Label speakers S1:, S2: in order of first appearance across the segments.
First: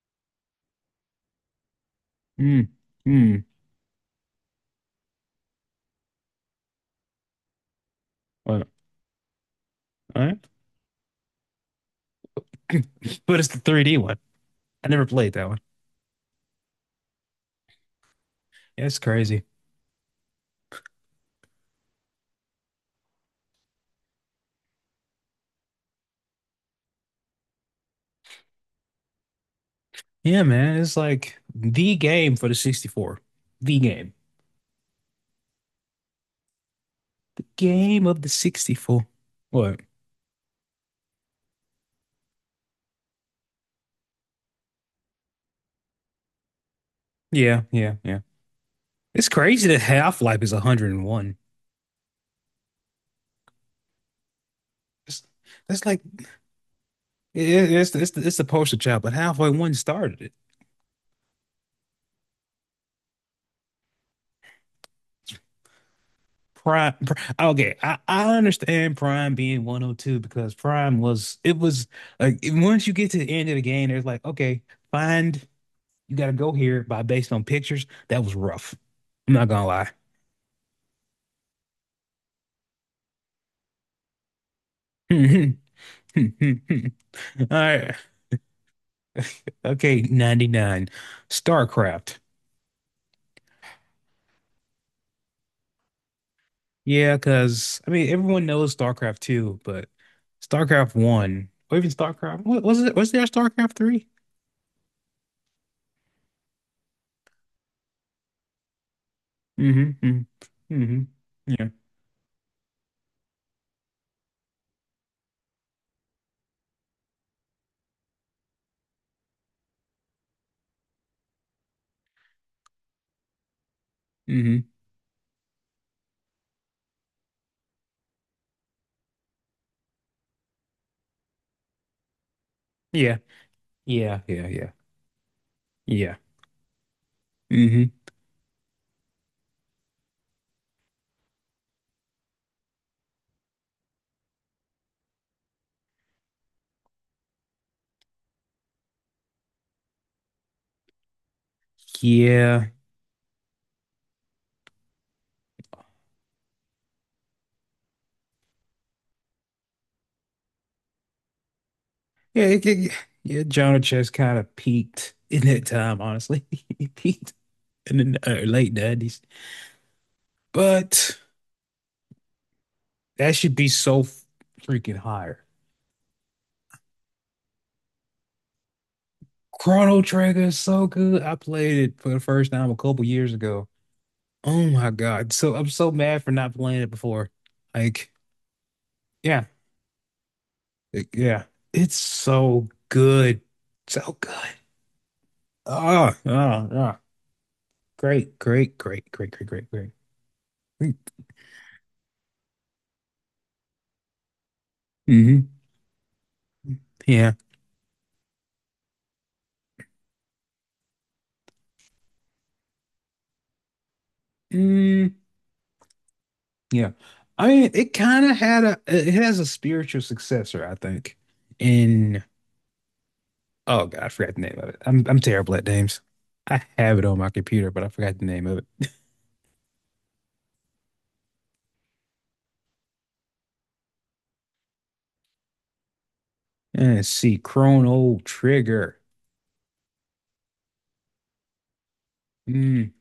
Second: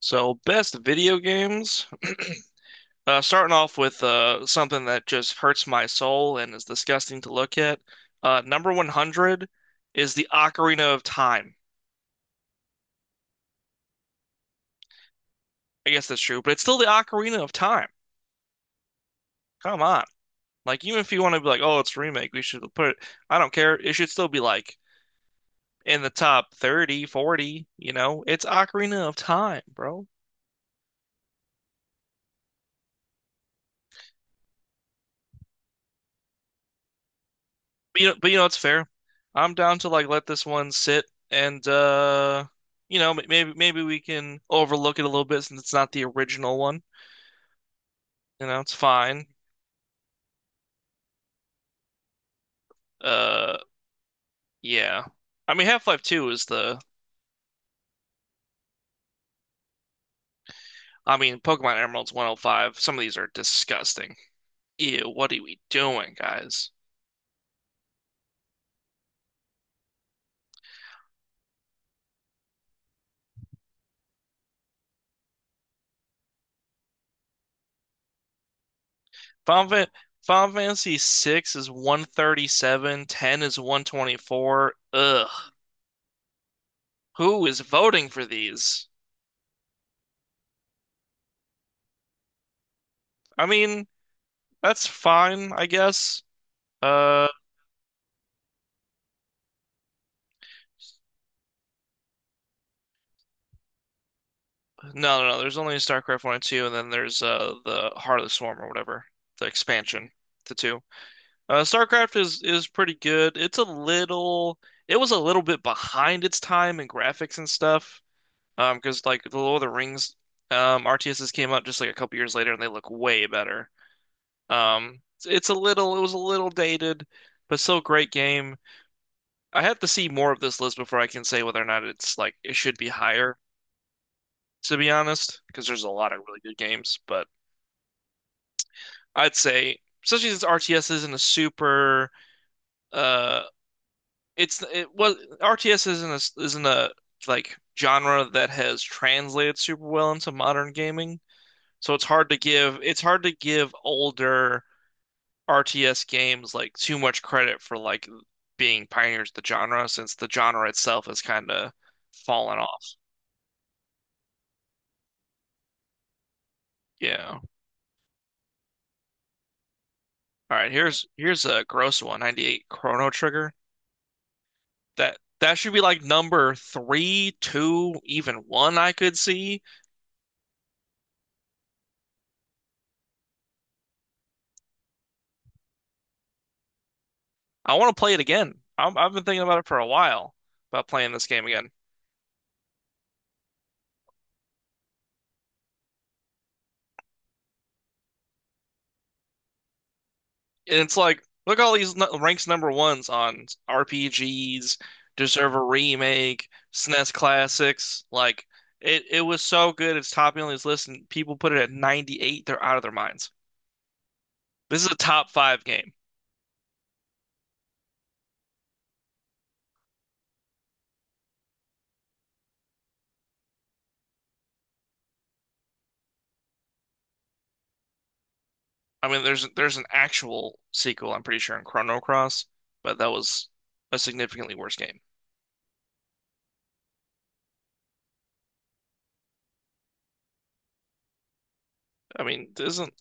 S1: So, best video games.
S2: Mm,
S1: Uh,
S2: mm.
S1: starting off with something that just hurts my soul and is disgusting to look at. Uh,
S2: What?
S1: number 100 is
S2: All
S1: the
S2: right.
S1: Ocarina of Time.
S2: But it's the 3D one. I never played that one.
S1: I guess that's true, but it's still the Ocarina of Time.
S2: Yeah, it's crazy.
S1: Come on. Like, even if you want to be like, oh, it's a remake, we should put it, I don't care. It should still be like in the top 30, 40, you know? It's Ocarina of Time, bro.
S2: Yeah, man. It's like the game for the 64. The game. The
S1: But
S2: game
S1: you know,
S2: of the
S1: but you know, it's fair.
S2: 64.
S1: I'm down
S2: What?
S1: to like let this one sit and maybe we can overlook it a little bit since it's not the original one.
S2: Yeah, yeah, yeah.
S1: It's fine.
S2: It's crazy that Half-Life is 101.
S1: Uh yeah.
S2: It's,
S1: I mean
S2: that's like
S1: Half-Life 2 is the,
S2: it's the poster child, but Half-Life 1 started it.
S1: I mean Pokemon Emeralds 105. Some of these are disgusting. Ew, what are we doing, guys?
S2: Prime. Okay, I understand Prime being 102 because Prime was it was like once you get to the end of the game, it's like, okay, find you got to go here by based on pictures. That was rough. I'm not gonna
S1: Final,
S2: lie.
S1: Fan- Final Fantasy 6 is 137, 10 is 124. Ugh.
S2: All
S1: Who is
S2: right,
S1: voting for these?
S2: okay, 99. StarCraft.
S1: I mean, that's fine, I guess.
S2: Yeah,
S1: Uh,
S2: because I mean everyone knows StarCraft 2, but StarCraft 1 or even StarCraft, what was it? Was there a StarCraft 3?
S1: no, no, no. There's only StarCraft one and two, and then there's the Heart of the Swarm or whatever, the
S2: Mm-hmm.
S1: expansion to
S2: Mm-hmm.
S1: two.
S2: Mm-hmm. Yeah.
S1: StarCraft is pretty good. It was a little bit behind its time in graphics and stuff. Because like the Lord of the Rings, RTSs came out just like a couple years later, and they look way better.
S2: Mm-hmm.
S1: It's a little, it was a little dated, but still a great game. I have to see more of this list before I can say whether or not it's like it should be
S2: Yeah.
S1: higher,
S2: Yeah, yeah, yeah,
S1: to be honest, because there's a lot
S2: yeah.
S1: of really good games. But
S2: Hmm.
S1: I'd say, especially since RTS isn't a super, uh, it was RTS isn't a like genre that has translated super well into modern gaming. So it's hard to
S2: Yeah,
S1: give it's hard to give older RTS games like too much credit for like being pioneers of the genre since the genre itself has kind of
S2: yeah,
S1: fallen off.
S2: yeah. Jonah Chess kind of peaked in that time, honestly. He peaked
S1: Yeah.
S2: in the late 90s,
S1: All right, here's
S2: but
S1: here's a gross one, 98 Chrono
S2: that should
S1: Trigger.
S2: be so freaking
S1: that
S2: higher.
S1: that should be like number three, two, even one I could see.
S2: Chrono Trigger is so good. I played it for the first time a couple years ago. Oh my God. So I'm so mad for not playing it before.
S1: I want to
S2: Like,
S1: play it again. I've been thinking
S2: yeah,
S1: about it for a while about playing
S2: like,
S1: this
S2: yeah,
S1: game again.
S2: it's so good. So good. Oh, oh, oh. Great, great, great, great, great, great, great.
S1: And it's like, look at all these ranks number ones on RPGs,
S2: Mm-hmm.
S1: deserve a remake, SNES
S2: Yeah.
S1: classics. Like it was so good. It's topping on this list, and people put it at 98. They're out of their minds. This is a
S2: Mm,
S1: top five game.
S2: yeah. I mean, it kind of had a, it has a spiritual successor, I think. In, oh God, I forgot the name of it. I'm terrible at names. I have it on my computer, but I forgot the name of it.
S1: I mean, there's an actual sequel, I'm pretty sure, in Chrono Cross, but that was a significantly worse game.
S2: Let's see, Chrono Trigger.
S1: I mean,
S2: Mm,
S1: isn't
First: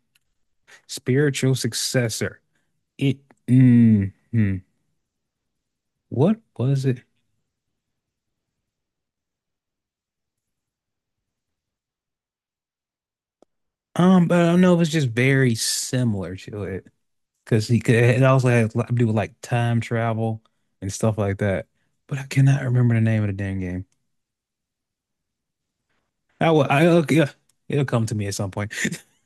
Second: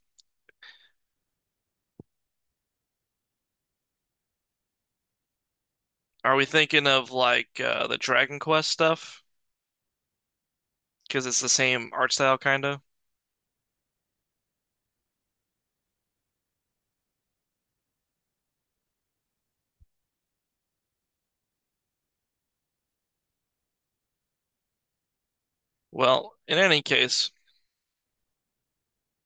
S2: spiritual successor. It, mm, mm.
S1: are
S2: What
S1: we
S2: was
S1: thinking
S2: it?
S1: of like the Dragon Quest stuff? Because it's the same art style, kind of.
S2: But I don't know. It was just very similar to it. Because he could. It also has a lot to do with like time travel and stuff like that. But I cannot remember the name of the damn game.
S1: Well,
S2: I
S1: in
S2: will.
S1: any case,
S2: Yeah, it'll come to me at some point.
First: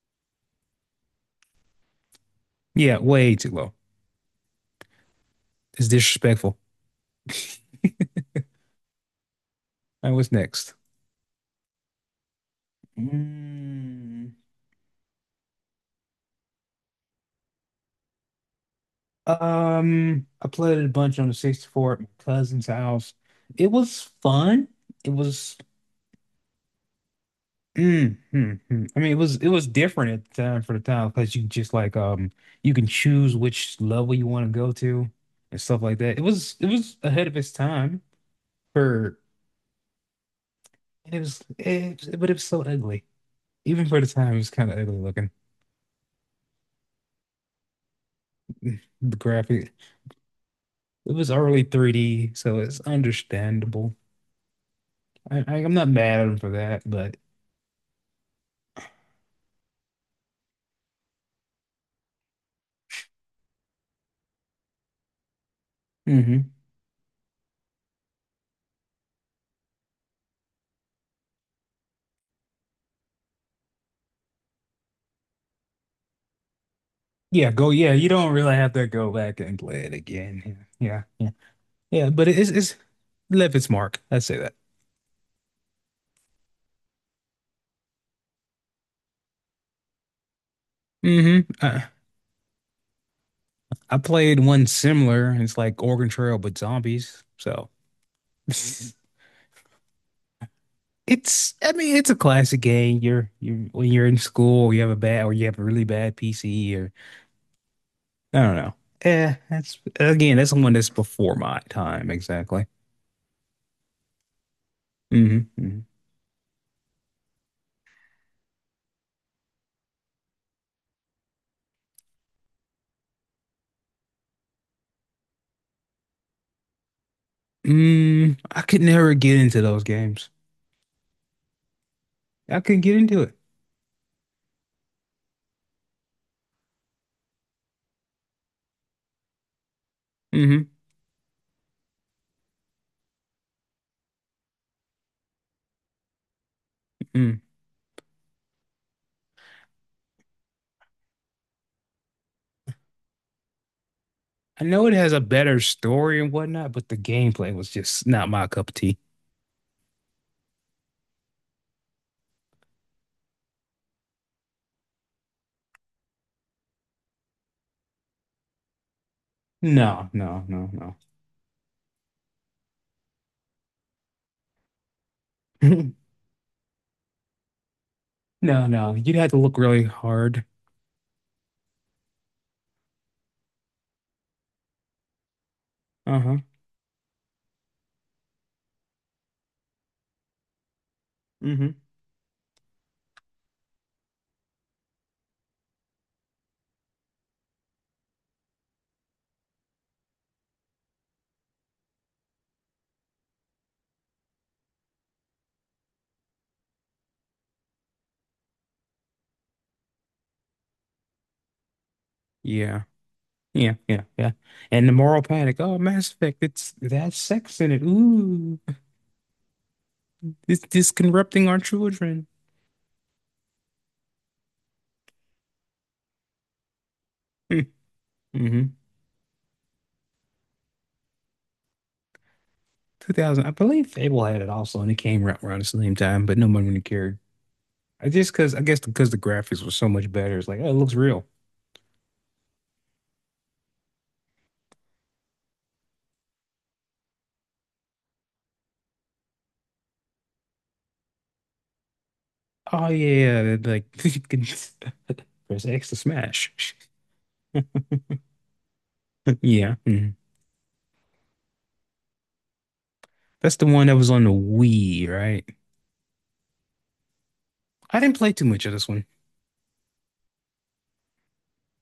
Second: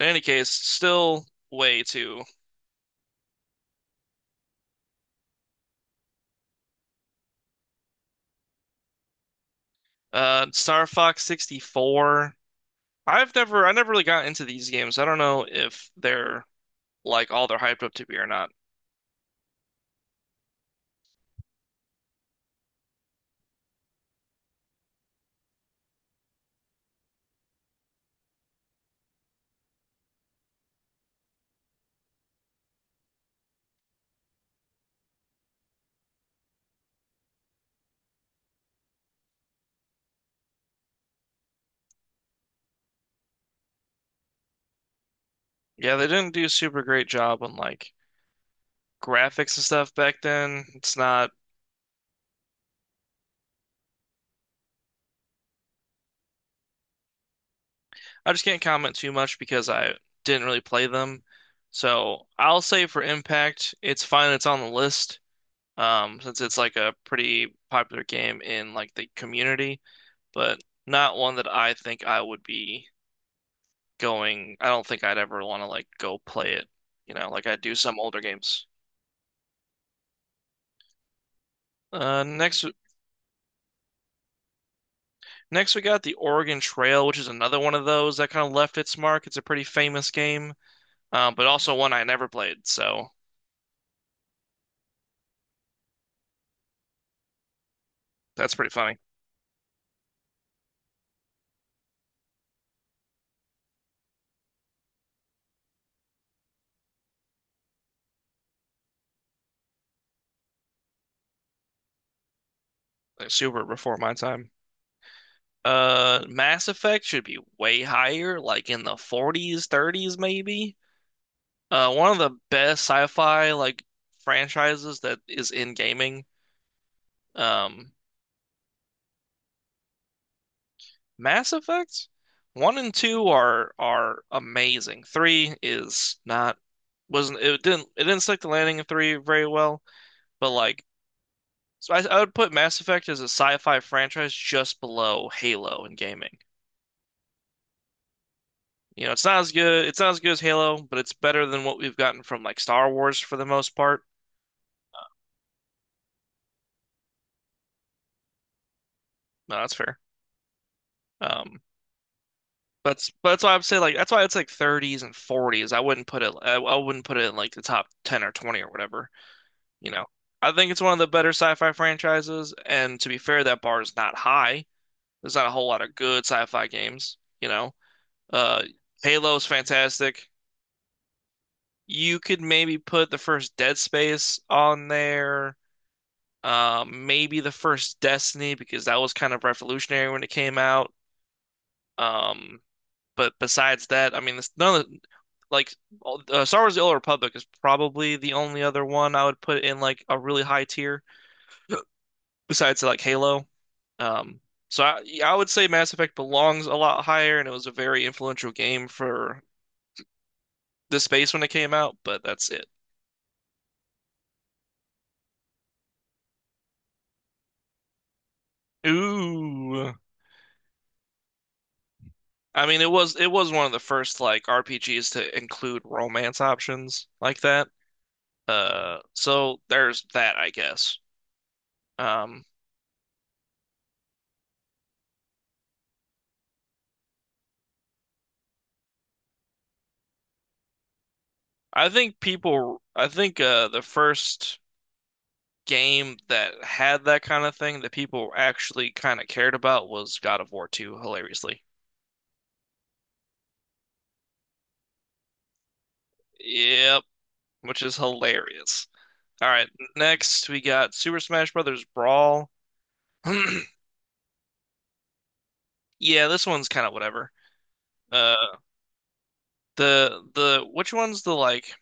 S1: still way too.
S2: Yeah, way too low. It's disrespectful. All right, what's next?
S1: Star Fox 64. I never really got
S2: Mm,
S1: into these games. I don't know if they're like all they're hyped up to be or not.
S2: I played it a bunch on the 64 at my cousin's house. It was fun. It was Mm, mm, mm. I mean, it was different at the time, for the time, because you just like you can choose which level you want to go to and stuff like that. It was ahead of its time for and but it was so ugly. Even for the time, it was kind of ugly looking.
S1: Yeah, they didn't do a super great job on like
S2: The
S1: graphics and
S2: graphic
S1: stuff back then. It's
S2: It was
S1: not.
S2: early 3D, so it's understandable. I'm not mad at him for that, but
S1: I just can't comment too much because I didn't really play them. So I'll say for Impact, it's fine. It's on the list, since
S2: hmm.
S1: it's like a pretty popular game in like the community, but not one that I think I would be going. I don't think I'd ever want to like go play it, like
S2: Yeah,
S1: I
S2: go.
S1: do
S2: Yeah,
S1: some
S2: you
S1: older
S2: don't really
S1: games.
S2: have to go back and play it again. Yeah, yeah, yeah, yeah.
S1: Uh,
S2: But it's
S1: next,
S2: it's left its mark. I'd say that.
S1: next we got the Oregon Trail, which is another one of those that kind of left its mark. It's a pretty famous game,
S2: Hmm.
S1: but also
S2: I,
S1: one I never played, so
S2: I played one similar, and it's like Organ Trail but zombies. So
S1: that's pretty
S2: it's,
S1: funny.
S2: I mean, it's a classic game. You when you're in school, you have a really bad PC, or I don't know. Yeah, that's again, that's the one that's before my time exactly.
S1: Like super before my time.
S2: Hmm. Hmm.
S1: Mass Effect should be way higher, like in the 40s, 30s maybe. One of the best sci-fi like franchises that is in gaming. Um,
S2: Mm, I could never get into those games.
S1: Mass Effect
S2: I
S1: one
S2: couldn't
S1: and
S2: get into
S1: two
S2: it.
S1: are amazing. Three is not wasn't it didn't stick the landing in three very well, but
S2: Hmm.
S1: like so I would put Mass Effect as a sci-fi franchise just below Halo in gaming.
S2: Mm.
S1: It's not as good. It's not as good as Halo, but it's better than what we've gotten from like Star Wars for the most part.
S2: I know it has a better story and whatnot, but the gameplay was just not my cup of tea.
S1: No, that's fair. Um, that's why I'd say like that's why it's like 30s and 40s. I wouldn't put it. I wouldn't put it in like the top 10 or 20 or whatever. You know,
S2: No, no,
S1: I think it's one
S2: no,
S1: of the better sci-fi franchises. And to be fair, that bar is not high. There's not a whole lot
S2: no.
S1: of good sci-fi games. Uh,
S2: No, no. You'd have to
S1: Halo's
S2: look really
S1: fantastic.
S2: hard.
S1: You could maybe put the first Dead Space on there.
S2: Uh-huh.
S1: Maybe the first Destiny because that was kind of revolutionary when it came out.
S2: Mm-hmm.
S1: Um, but besides that, I mean, this, none of the, like all- Star Wars: The Old Republic is probably the only other one I would put in like a really high tier besides like Halo. Um, so I would say Mass Effect belongs a lot higher, and it was a very influential game for the space when it came out. But that's it.
S2: Yeah. Yeah, yeah, yeah. And the moral panic. Oh, Mass Effect, it has sex in it. Ooh.
S1: Ooh.
S2: This corrupting our children.
S1: I mean, it was one of the first like RPGs to include romance options like that.
S2: Mm-hmm.
S1: So there's that, I guess. Um,
S2: 2000. I believe Fable had it also, and it came around the same time, but no one really cared. I just Because I guess, because the graphics were so much better, it's like, oh, it looks real.
S1: I think the first game that had that kind of thing that people actually kind of cared about was God of War 2, hilariously.
S2: Oh yeah, yeah, like you can press X to smash.
S1: Yep, which is hilarious. All right,
S2: Yeah. Mhm.
S1: next we got Super Smash Brothers Brawl.
S2: That's the one that was on the Wii, right?
S1: Yeah, this one's kind of whatever.
S2: I didn't play
S1: Uh,
S2: too much of this one.
S1: the which one's the, like,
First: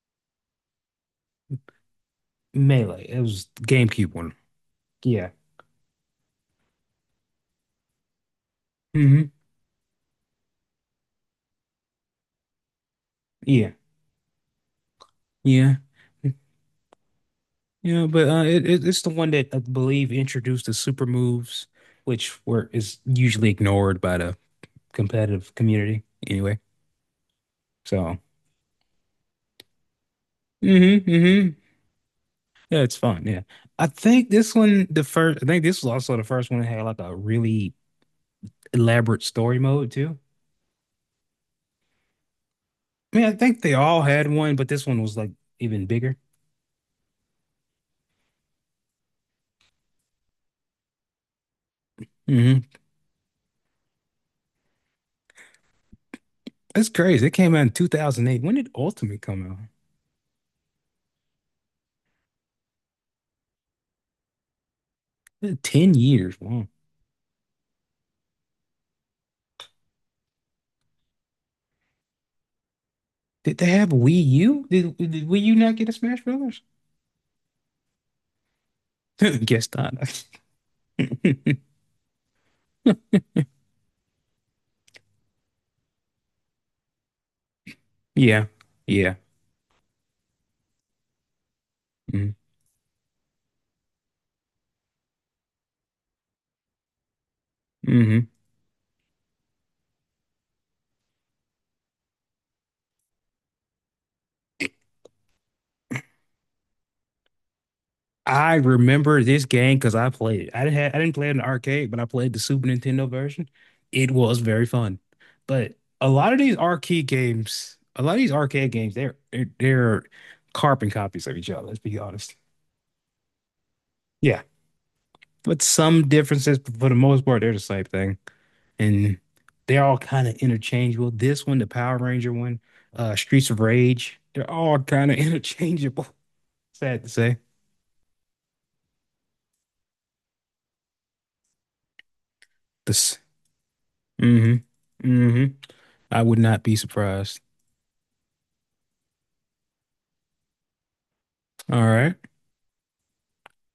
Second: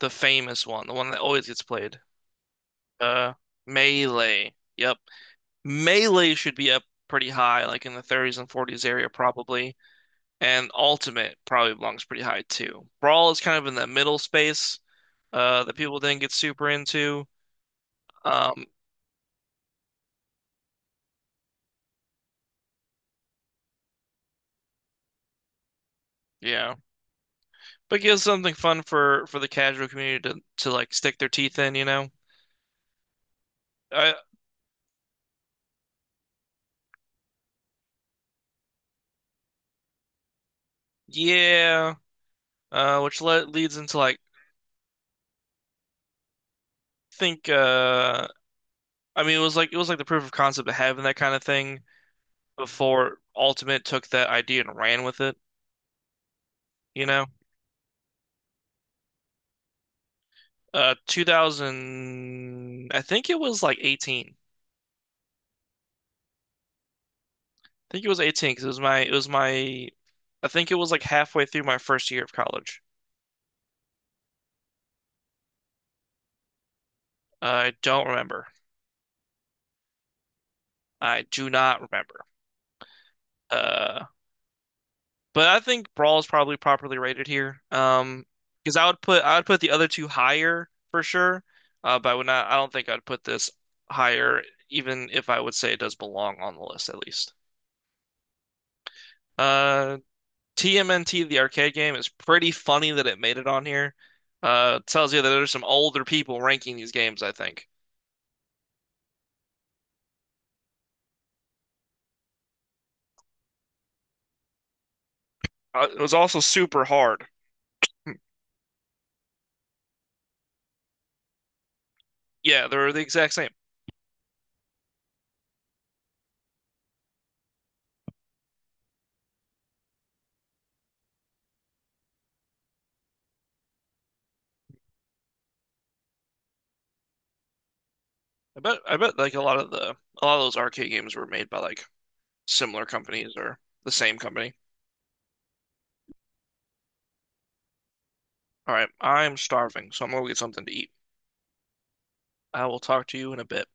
S1: the famous one, the one that always gets played?
S2: Melee. It
S1: Uh,
S2: was GameCube one.
S1: Melee. Yep,
S2: Yeah.
S1: Melee should be up pretty high, like in the 30s and 40s area
S2: Hmm.
S1: probably. And Ultimate probably belongs pretty high too. Brawl is kind of
S2: Yeah.
S1: in that middle space, that
S2: Yeah.
S1: people didn't get super into.
S2: Yeah, but
S1: Um,
S2: it's the one that I believe introduced the super moves, which were is usually ignored by the competitive community anyway.
S1: yeah, but
S2: So,
S1: gives something fun for the casual community to like
S2: hmm,
S1: stick their
S2: hmm.
S1: teeth in, you know?
S2: Yeah, it's fun. Yeah,
S1: Uh,
S2: I think this was also the first one that had like a really elaborate story mode too.
S1: yeah,
S2: I
S1: which
S2: mean, I
S1: le
S2: think they
S1: leads into
S2: all
S1: like
S2: had one, but this one was like even bigger.
S1: I think I mean it was like the proof of concept of having that kind of thing
S2: Hmm.
S1: before Ultimate took that idea and ran with it,
S2: That's
S1: you
S2: crazy.
S1: know?
S2: It came out in 2008. When did Ultimate come out?
S1: 2000, I think it was like 18.
S2: 10 years. Wow.
S1: I think it was 18 because I think it was like halfway through my first year of college.
S2: Did they have Wii U? Did Wii U not get a Smash Brothers?
S1: I don't remember.
S2: Guess not.
S1: I do not remember. Uh, but I think Brawl is probably properly rated here.
S2: Yeah.
S1: Because I would
S2: Yeah.
S1: put, I would put the other two higher for sure. But I would
S2: Mm-hmm.
S1: not, I don't think I'd put this higher, even if I would say it does belong on the list at least.
S2: Mm-hmm.
S1: Uh, TMNT, the arcade game, is pretty funny that it made it on here. It tells you that there's some older people ranking these games, I think.
S2: I remember this game because I played it. I didn't play it in the arcade, but I played the Super Nintendo version. It was very fun. But
S1: It
S2: a
S1: was
S2: lot of
S1: also
S2: these
S1: super
S2: arcade
S1: hard.
S2: games, a lot of these arcade games, they're carbon copies of each other, let's be honest.
S1: Yeah, they were the exact same.
S2: Yeah. But some differences, but for the most part, they're the same thing. And they're all kind of interchangeable. This one, the Power Ranger one, Streets of Rage, they're all kind of interchangeable. Sad to say.
S1: I bet like a lot of those arcade games were made by like similar
S2: This,
S1: companies or the same company.
S2: mm-hmm, mm-hmm. I would not be surprised.
S1: All right, I'm starving, so I'm gonna go get something to eat.
S2: All right,
S1: I will talk to you in a bit.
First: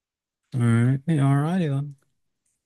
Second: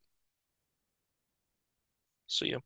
S2: all right, yeah, all righty then.
S1: See you.